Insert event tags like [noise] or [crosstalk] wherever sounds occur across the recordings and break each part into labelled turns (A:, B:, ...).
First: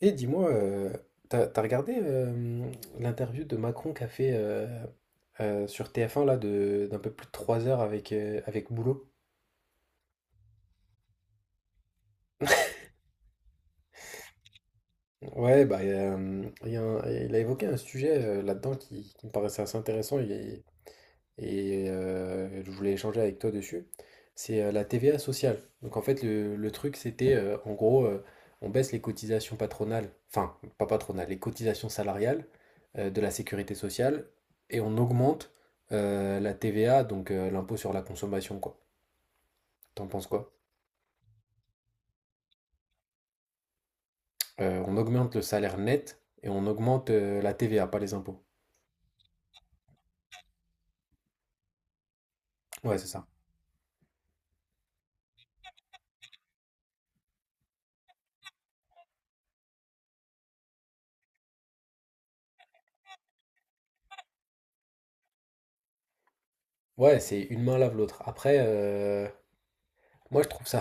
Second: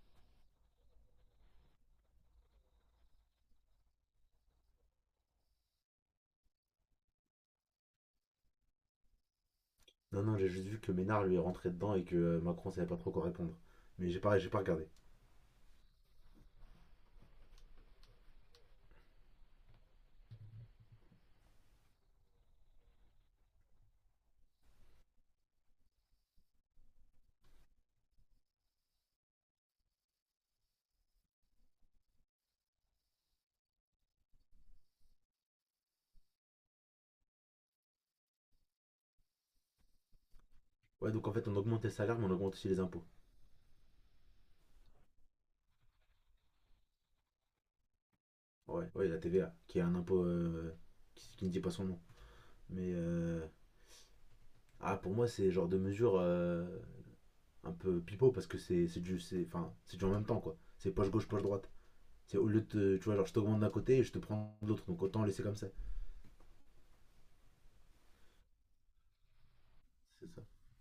A: Et dis-moi, t'as regardé l'interview de Macron qu'a fait sur TF1 là de d'un peu plus de 3 heures avec, avec Boulot?
B: Non, non, j'ai juste vu que Ménard lui est rentré dedans et que Macron savait pas trop quoi répondre. Mais j'ai pas regardé.
A: Ouais, bah, il y a il a évoqué un sujet là-dedans qui me paraissait assez intéressant. Je voulais échanger avec toi dessus, c'est la TVA sociale. Donc en fait, le truc, c'était en gros, on baisse les cotisations patronales, enfin, pas patronales, les cotisations salariales de la sécurité sociale et on augmente la TVA, donc l'impôt sur la consommation, quoi. T'en penses quoi?
B: Ouais, donc en fait, on augmente les salaires, mais on augmente aussi les impôts.
A: On augmente le salaire net et on augmente la TVA, pas les impôts.
B: Ouais, ouais, la TVA, qui est un impôt qui ne dit pas son nom. Mais
A: Ouais, c'est ça.
B: ah, pour moi, c'est genre de mesure un peu pipeau parce que c'est du, enfin, c'est du en même temps, quoi. C'est poche gauche, poche droite. C'est au lieu de, tu vois, genre je t'augmente d'un côté et je te prends de l'autre, donc autant laisser comme ça.
A: Ouais, c'est une main lave l'autre. Après,
B: C'est
A: moi
B: ça.
A: je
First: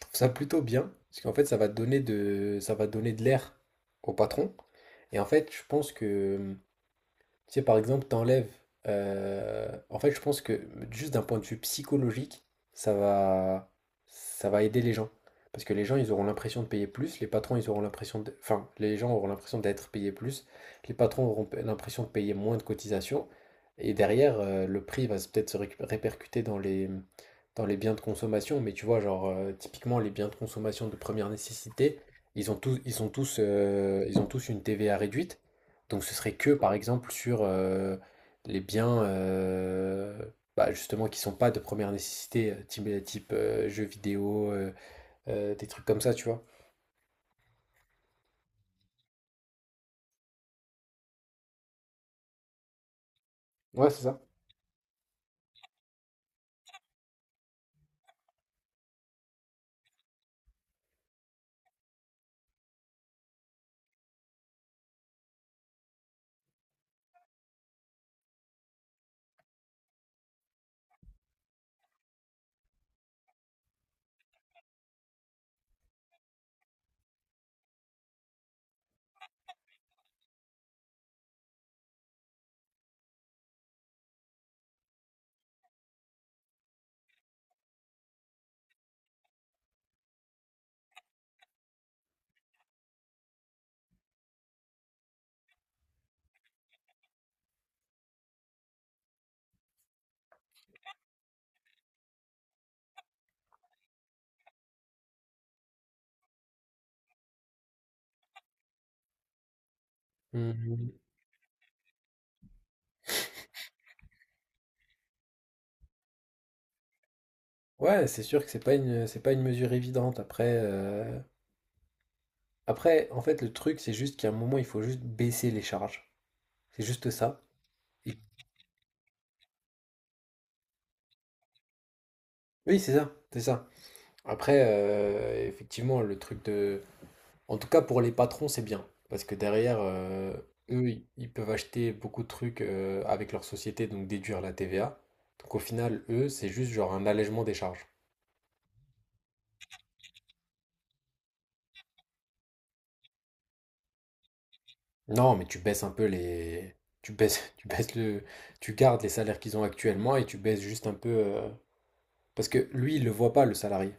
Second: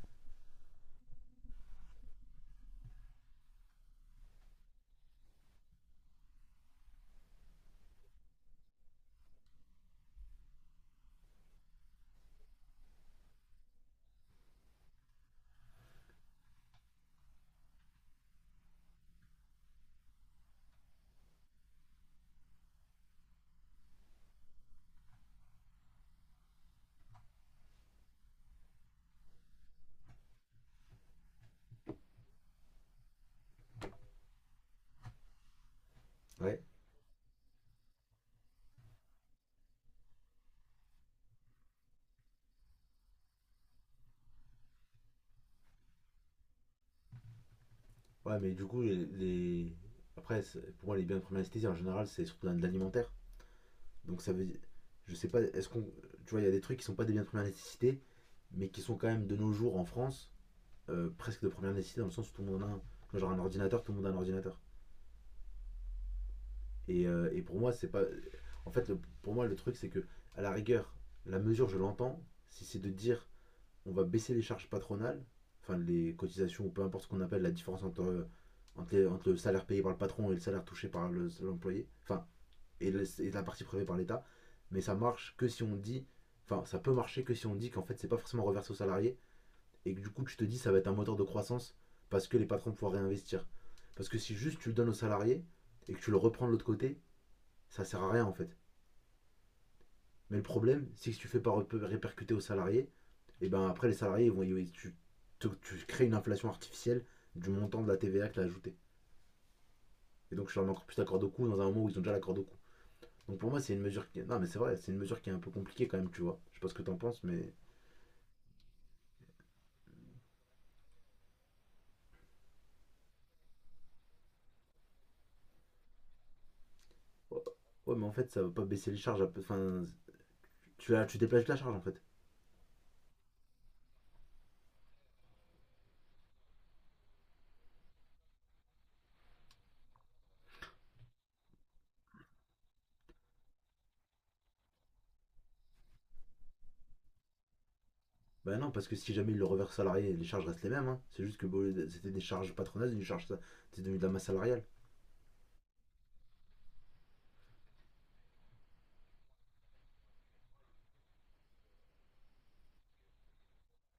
A: trouve ça plutôt bien, parce qu'en fait, ça va donner de l'air au patron. Et en fait, je pense que tu sais, par exemple, t'enlèves. En fait, je pense que juste d'un point de vue psychologique, ça va, ça va aider les gens. Parce que les gens, ils auront l'impression de payer plus, les patrons, ils auront l'impression de... Enfin, les gens auront l'impression d'être payés plus, les patrons auront l'impression de payer moins de cotisations, et derrière, le prix va peut-être répercuter dans dans les biens de consommation, mais tu vois, genre, typiquement, les biens de consommation de première nécessité, ils sont tous, ils ont tous une TVA réduite. Donc ce serait que
B: Ouais,
A: par exemple sur, les biens, bah, justement qui sont pas de première nécessité, type, type, jeux vidéo, des trucs comme ça, tu vois?
B: ouais, mais du coup, après, pour moi, les biens de première nécessité, en général, c'est surtout dans de l'alimentaire.
A: Ouais, c'est ça.
B: Donc ça veut dire, je sais pas, est-ce qu'on, tu vois, il y a des trucs qui sont pas des biens de première nécessité, mais qui sont quand même de nos jours en France presque de première nécessité dans le sens où tout le monde en a un. Genre un ordinateur, tout le monde a un ordinateur. Et pour moi, c'est pas. En fait, pour moi, le truc, c'est que, à la rigueur, la mesure, je l'entends, si c'est de dire on va baisser les charges patronales, enfin les cotisations ou peu importe ce qu'on appelle la différence entre, entre le salaire payé par le patron et le salaire touché par l'employé, enfin et la partie prélevée par l'État. Mais ça marche que si on dit, enfin, ça peut marcher que si on dit qu'en fait, c'est pas forcément reversé aux salariés et que du coup, tu te dis, ça va être un moteur de croissance parce que les patrons pourront réinvestir. Parce que si juste tu le donnes aux salariés et que tu le reprends de l'autre côté, ça sert à rien en fait. Mais le problème, c'est que si tu fais pas répercuter aux salariés, et ben après les salariés ils vont, tu, tu crées une inflation artificielle du montant de la TVA que tu as ajouté. Et donc je suis encore
A: Mmh.
B: plus d'accord de coût dans un moment où ils ont déjà l'accord de coût. Donc pour moi, c'est une mesure qui... Non, mais c'est vrai, c'est une mesure qui est un peu compliquée quand même, tu vois. Je sais pas ce que t'en penses, mais...
A: Ouais, c'est sûr que c'est pas une mesure évidente. Après, après, en fait, le truc, c'est juste qu'à un moment, il faut juste baisser les charges. C'est juste ça.
B: Ouais, mais en
A: Et
B: fait, ça va pas baisser les charges. Enfin, tu déplaces la charge, en fait.
A: oui, c'est ça. Après, effectivement, le truc de... En tout cas, pour les patrons, c'est bien. Parce que derrière, eux, ils peuvent acheter beaucoup de trucs avec leur société, donc déduire la TVA. Donc au final, eux, c'est juste genre un allègement des charges.
B: Bah non, parce que si jamais il le reverse salarié, les charges restent les mêmes. Hein. C'est juste que bon, c'était des charges patronales, une charge... C'est devenu de la masse salariale.
A: Non, mais tu baisses un peu les... Tu baisses, [laughs] tu baisses le... Tu gardes les salaires qu'ils ont actuellement et tu baisses juste un peu... Parce que lui, il le voit pas, le salarié.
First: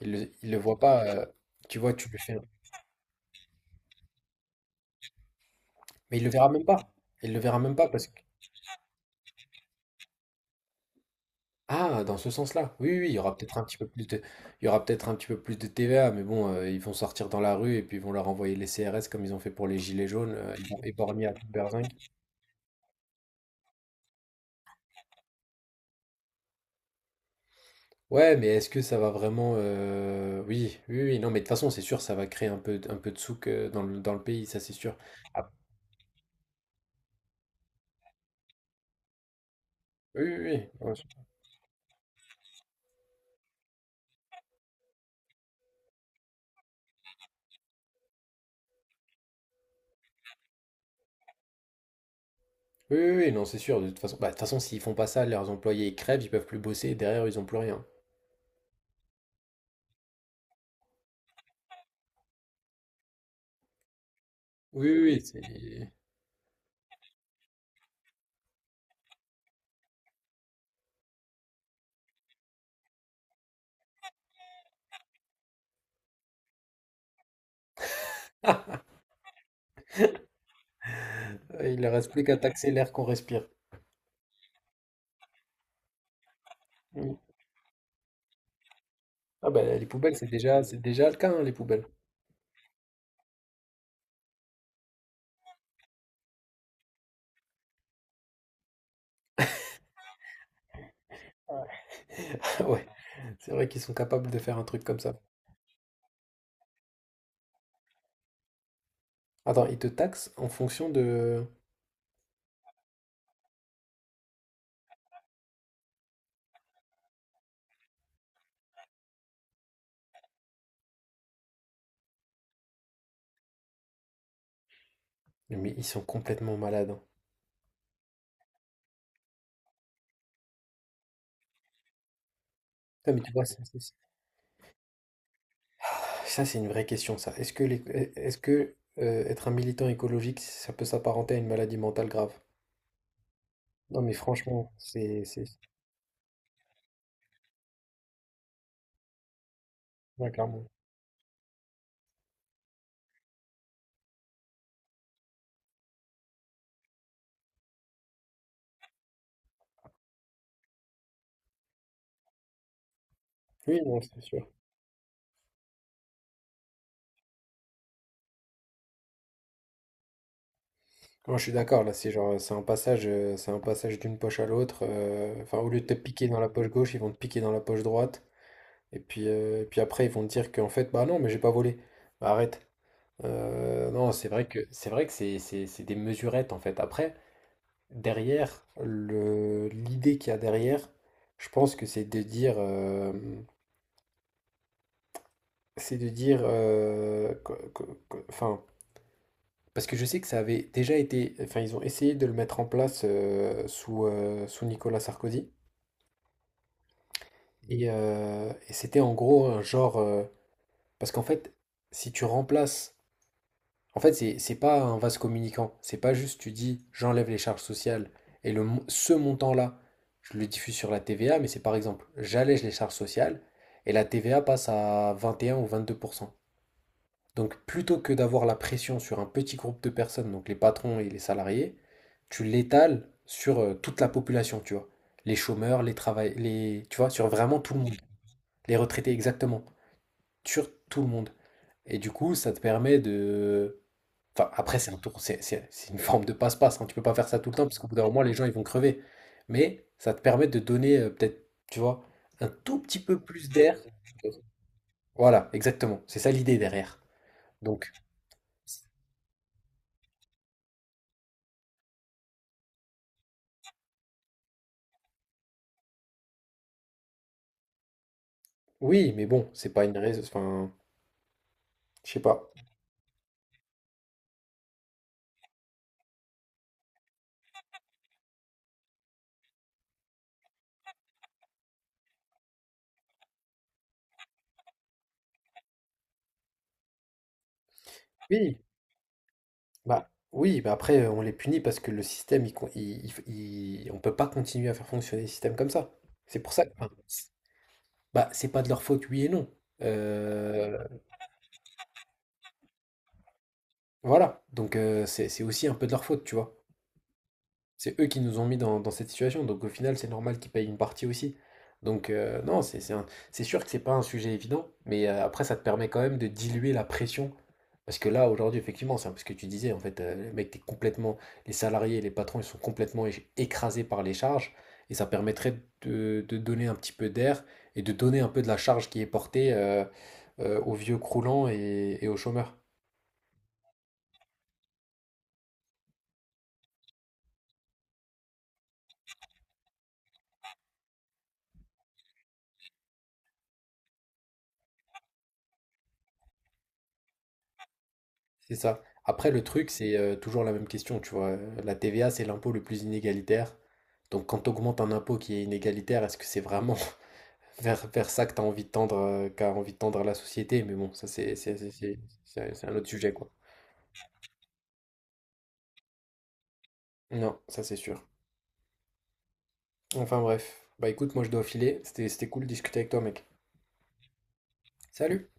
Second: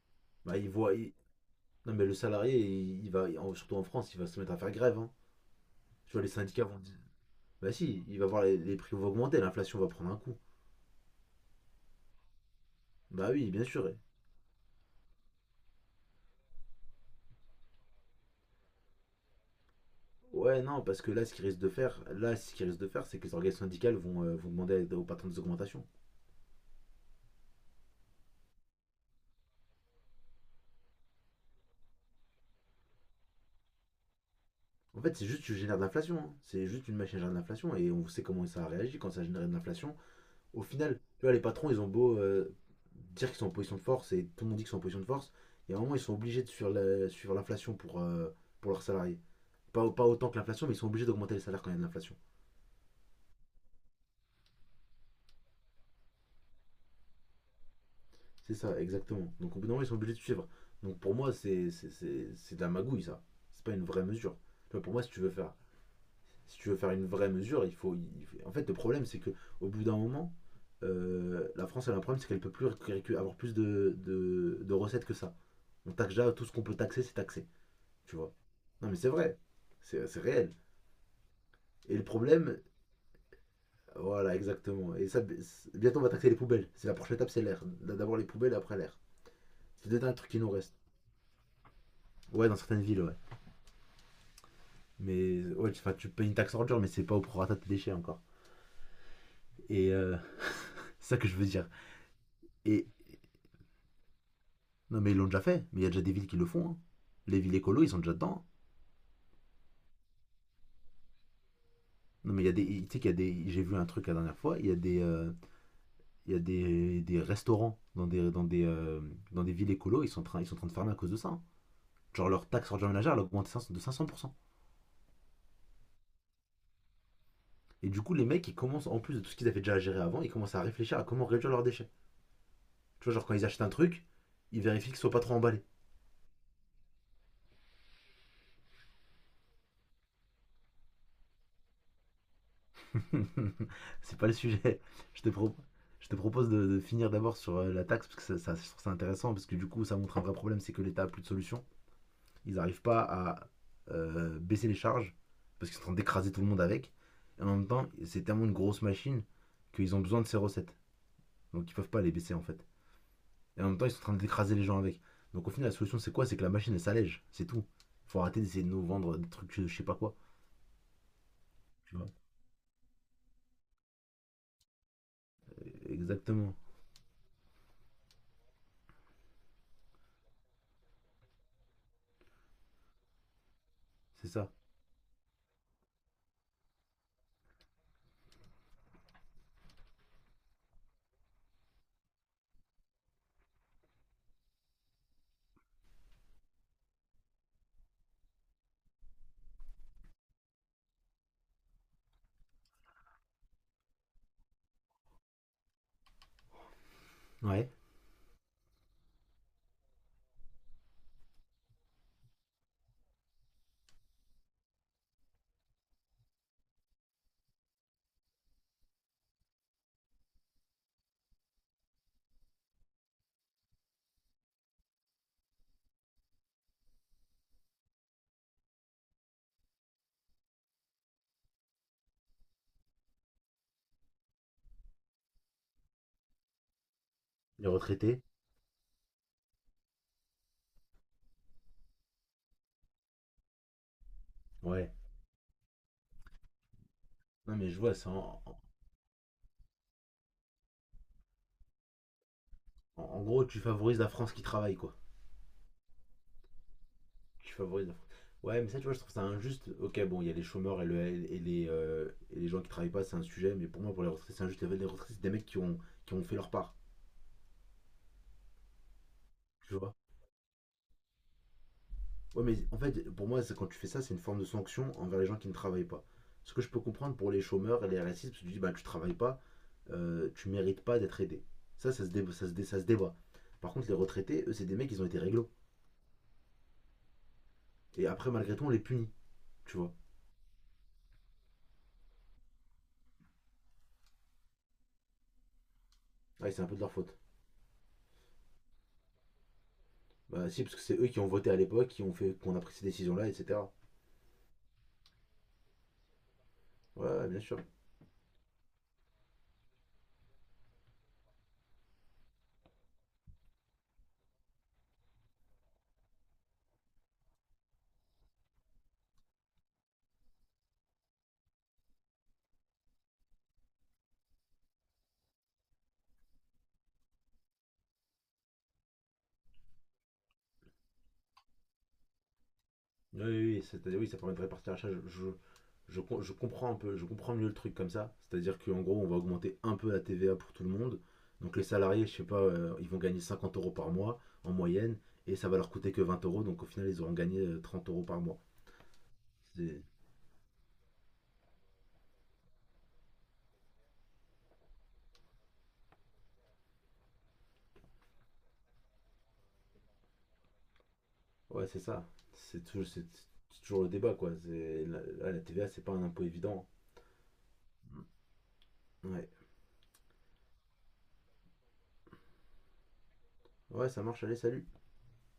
A: Il
B: Bah,
A: le
B: il
A: voit
B: voit...
A: pas.
B: il-
A: Tu vois,
B: Non, mais
A: tu
B: le
A: lui fais...
B: salarié, il va... Surtout en France, il va se mettre à faire grève. Hein. Tu
A: Mais
B: vois,
A: il
B: les
A: le verra
B: syndicats
A: même
B: vont
A: pas.
B: dire...
A: Il le verra
B: Bah
A: même pas
B: si,
A: parce...
B: il va voir les prix vont augmenter, l'inflation va prendre un coup.
A: Ah, dans ce sens-là. Oui, oui, oui, il y
B: Bah
A: aura
B: oui,
A: peut-être un
B: bien
A: petit peu
B: sûr.
A: plus de, il y aura peut-être un petit peu plus de TVA, mais bon, ils vont sortir dans la rue et puis ils vont leur envoyer les CRS comme ils ont fait pour les gilets jaunes,
B: Ouais,
A: ils vont
B: non, parce que
A: éborgner
B: là,
A: à
B: ce qu'ils
A: toute
B: risquent de
A: berzingue.
B: faire, là, ce qu'ils risquent de faire, c'est que les organisations syndicales vont demander aux patrons des augmentations.
A: Ouais, mais est-ce que ça va vraiment, oui, oui, oui, non, mais de toute façon, c'est sûr, ça va créer un peu de souk dans dans le pays, ça c'est sûr.
B: En fait, c'est juste
A: Ah,
B: tu génères de l'inflation. Hein. C'est juste une machine à générer de l'inflation et on sait comment ça a réagi quand ça a généré de l'inflation.
A: oui, oui, oui,
B: Au
A: ouais,
B: final, tu vois, les patrons, ils ont beau dire qu'ils sont en position de force et tout le monde dit qu'ils sont en position de force, il y a un moment, ils sont obligés de suivre l'inflation pour leurs salariés. Pas, pas autant que l'inflation, mais ils sont obligés d'augmenter les salaires quand il y a de l'inflation.
A: oui, oui, oui, non, c'est sûr. De toute façon, bah, de toute façon, s'ils font pas ça, leurs employés ils crèvent, ils peuvent plus bosser, et derrière ils ont plus rien.
B: C'est ça, exactement. Donc au bout d'un moment, ils sont obligés de suivre. Donc pour moi, c'est de la magouille, ça. C'est pas une vraie mesure. Tu vois,
A: Oui,
B: pour
A: oui,
B: moi,
A: oui, c'est...
B: si tu veux faire une vraie mesure, il faut. En fait, le problème, c'est que au bout d'un moment, la France, elle a un problème, c'est qu'elle ne peut plus avoir plus de, de recettes que ça. On taxe déjà tout ce qu'on peut taxer, c'est taxé, tu vois. Non, mais c'est vrai, c'est réel.
A: [laughs] il leur
B: Et le
A: reste plus qu'à
B: problème,
A: taxer l'air qu'on respire.
B: voilà, exactement. Et ça, bientôt, on va taxer les poubelles. C'est la prochaine étape, c'est l'air. D'abord les poubelles, après l'air.
A: Ah ben les
B: C'est peut-être un
A: poubelles,
B: truc qui nous reste.
A: c'est déjà le cas, hein, les poubelles.
B: Ouais, dans certaines villes, ouais. Mais ouais, enfin, tu payes une taxe ordure, mais c'est pas au prorata de tes déchets encore. Et [laughs] c'est ça que je veux dire.
A: Ouais. [laughs] Ouais,
B: Et
A: c'est vrai qu'ils sont capables de faire un truc comme
B: Non, mais ils
A: ça.
B: l'ont déjà fait. Mais il y a déjà des villes qui le font. Hein. Les villes écolo, ils sont déjà dedans.
A: Attends, ils te taxent en fonction de...
B: Non, mais il y a des. J'ai vu un truc la dernière fois. Il y a des restaurants dans des villes écolo. Ils sont en train de fermer à cause de ça. Hein. Genre leur taxe sur le ménagère, elle a augmenté 500 de 500%.
A: Mais ils sont complètement malades. Hein.
B: Et du coup, les mecs, ils commencent, en plus de tout ce qu'ils avaient déjà à gérer avant, ils commencent à réfléchir à comment réduire leurs déchets. Tu
A: Ah,
B: vois,
A: mais
B: genre
A: tu
B: quand
A: vois,
B: ils achètent un truc, ils vérifient qu'il soit pas trop emballé.
A: ça, c'est une vraie question, ça. Est-ce que être un militant écologique, ça peut s'apparenter à une maladie mentale grave?
B: [laughs]
A: Non, mais
B: C'est pas le
A: franchement,
B: sujet. Je
A: c'est...
B: te, pro-
A: c'est...
B: je te propose de, finir d'abord sur la taxe, parce que ça, je trouve ça intéressant, parce que du coup, ça montre un
A: Ouais,
B: vrai problème,
A: clairement.
B: c'est que l'État a plus de solution. Ils n'arrivent pas à baisser les charges, parce qu'ils sont en train d'écraser tout le monde avec. Et en même temps, c'est tellement une grosse machine qu'ils ont besoin de ces recettes. Donc ils peuvent pas les baisser, en fait. Et en même
A: Oui,
B: temps, ils sont
A: non,
B: en train
A: c'est sûr.
B: d'écraser les gens avec. Donc au final, la solution, c'est quoi? C'est que la machine, elle s'allège. C'est tout. Il faut arrêter d'essayer de nous vendre des trucs, je sais pas quoi.
A: Moi, je suis d'accord, là,
B: Tu
A: c'est
B: vois.
A: genre, c'est un passage d'une poche à l'autre. Enfin, au lieu de te piquer dans la
B: Exactement.
A: poche gauche, ils vont te piquer dans la poche droite. Et puis après, ils vont te dire qu'en fait, bah non, mais j'ai pas volé. Bah, arrête. Non,
B: C'est
A: c'est vrai
B: ça.
A: que c'est vrai que c'est c'est- c'est des mesurettes en fait. Après, derrière, l'idée qu'il y a derrière, je pense que c'est de dire, c'est de dire, euh, que- que- enfin, parce que je sais que ça avait déjà été, enfin, ils ont essayé de le mettre en place sous sous Nicolas Sarkozy.
B: Ouais.
A: Et c'était en gros un genre, parce qu'en fait, si tu remplaces... En fait, c'est pas un vase communicant. C'est pas juste tu dis j'enlève les charges sociales et ce montant-là, je le diffuse sur la TVA, mais c'est par exemple j'allège les charges sociales et la TVA passe à 21 ou 22%. Donc plutôt que d'avoir la pression sur un petit groupe de personnes, donc les patrons et les salariés, tu l'étales sur toute la population, tu vois. Les chômeurs, les travail, les, tu vois, sur vraiment
B: Les
A: tout le monde.
B: retraités.
A: Les retraités, exactement. Sur tout le monde. Et du coup, ça te permet de... Enfin, après, c'est
B: Ouais.
A: un tour, c'est une forme de passe-passe. Hein. Tu peux pas faire ça tout le
B: Non,
A: temps,
B: mais
A: parce
B: je
A: qu'au bout
B: vois,
A: d'un
B: c'est
A: moment, les gens, ils vont crever. Mais ça te permet de donner, peut-être, tu vois, un tout petit peu
B: en gros,
A: plus
B: tu
A: d'air.
B: favorises la France qui travaille, quoi.
A: Voilà, exactement. C'est ça l'idée derrière.
B: Tu favorises
A: Donc,
B: la France. Ouais, mais ça, tu vois, je trouve ça injuste. Ok, bon, il y a les chômeurs et et les gens qui travaillent pas, c'est un sujet, mais pour moi, pour les retraités, c'est injuste. Les retraités, c'est des mecs qui ont fait leur part,
A: oui, mais bon, c'est
B: tu
A: pas
B: vois.
A: une raison. Enfin, je sais
B: Ouais,
A: pas.
B: mais en fait, pour moi, c'est quand tu fais ça, c'est une forme de sanction envers les gens qui ne travaillent pas. Ce que je peux comprendre pour les chômeurs et les RSI, parce que tu dis, bah, tu travailles pas, tu mérites pas d'être aidé. Ça se débat. Par contre, les retraités, eux, c'est des mecs, ils ont été réglo. Et après, malgré
A: Oui,
B: tout, on les punit, tu vois.
A: oui, bah après, on les punit parce que le système, il, con- il- on peut pas continuer à faire fonctionner le système comme ça. C'est
B: Ouais,
A: pour
B: c'est
A: ça
B: un
A: que,
B: peu de leur faute.
A: bah, c'est pas de leur faute, oui et non.
B: Bah si, parce que
A: Euh,
B: c'est eux qui ont voté à l'époque, qui ont fait qu'on a pris ces décisions-là, etc.
A: voilà. Donc, c'est aussi un peu de leur faute, tu vois.
B: Ouais, bien sûr.
A: C'est eux qui nous ont mis dans, dans cette situation, donc au final, c'est normal qu'ils payent une partie aussi. Donc non, c'est sûr que c'est pas un sujet évident, mais après, ça te permet quand même de diluer la pression. Parce que là, aujourd'hui, effectivement, c'est un peu ce que tu disais, en fait, les mecs, t'es complètement, les salariés et les patrons, ils sont complètement écrasés par les charges, et ça permettrait de donner un petit peu d'air et de donner un peu de la charge qui est portée aux vieux croulants et aux chômeurs.
B: Oui, oui, oui, c'est-à-dire oui, ça permet de répartir l'achat. Je comprends un peu, je comprends mieux le truc comme ça. C'est-à-dire qu'en gros, on va augmenter un peu la TVA pour tout le monde. Donc les salariés, je sais pas, ils vont gagner 50 € par mois en moyenne, et ça va leur coûter que 20 euros. Donc au final, ils auront gagné 30 € par mois.
A: C'est ça. Après, le truc,
B: C'est-
A: c'est toujours la même question, tu vois. La TVA, c'est l'impôt le plus inégalitaire. Donc, quand tu augmentes un impôt qui est inégalitaire, est-ce que c'est vraiment [laughs] vers ça que tu as envie de tendre, qu'a envie de tendre la société? Mais bon, ça,
B: Ouais, c'est ça.
A: c'est un autre sujet, quoi.
B: C'est toujours le débat, quoi. La TVA, c'est pas un impôt évident.
A: Non, ça, c'est sûr.
B: Ouais,
A: Enfin, bref. Bah, écoute, moi, je dois filer. C'était cool de discuter avec toi, mec.
B: ouais, ça marche. Allez, salut.
A: Salut!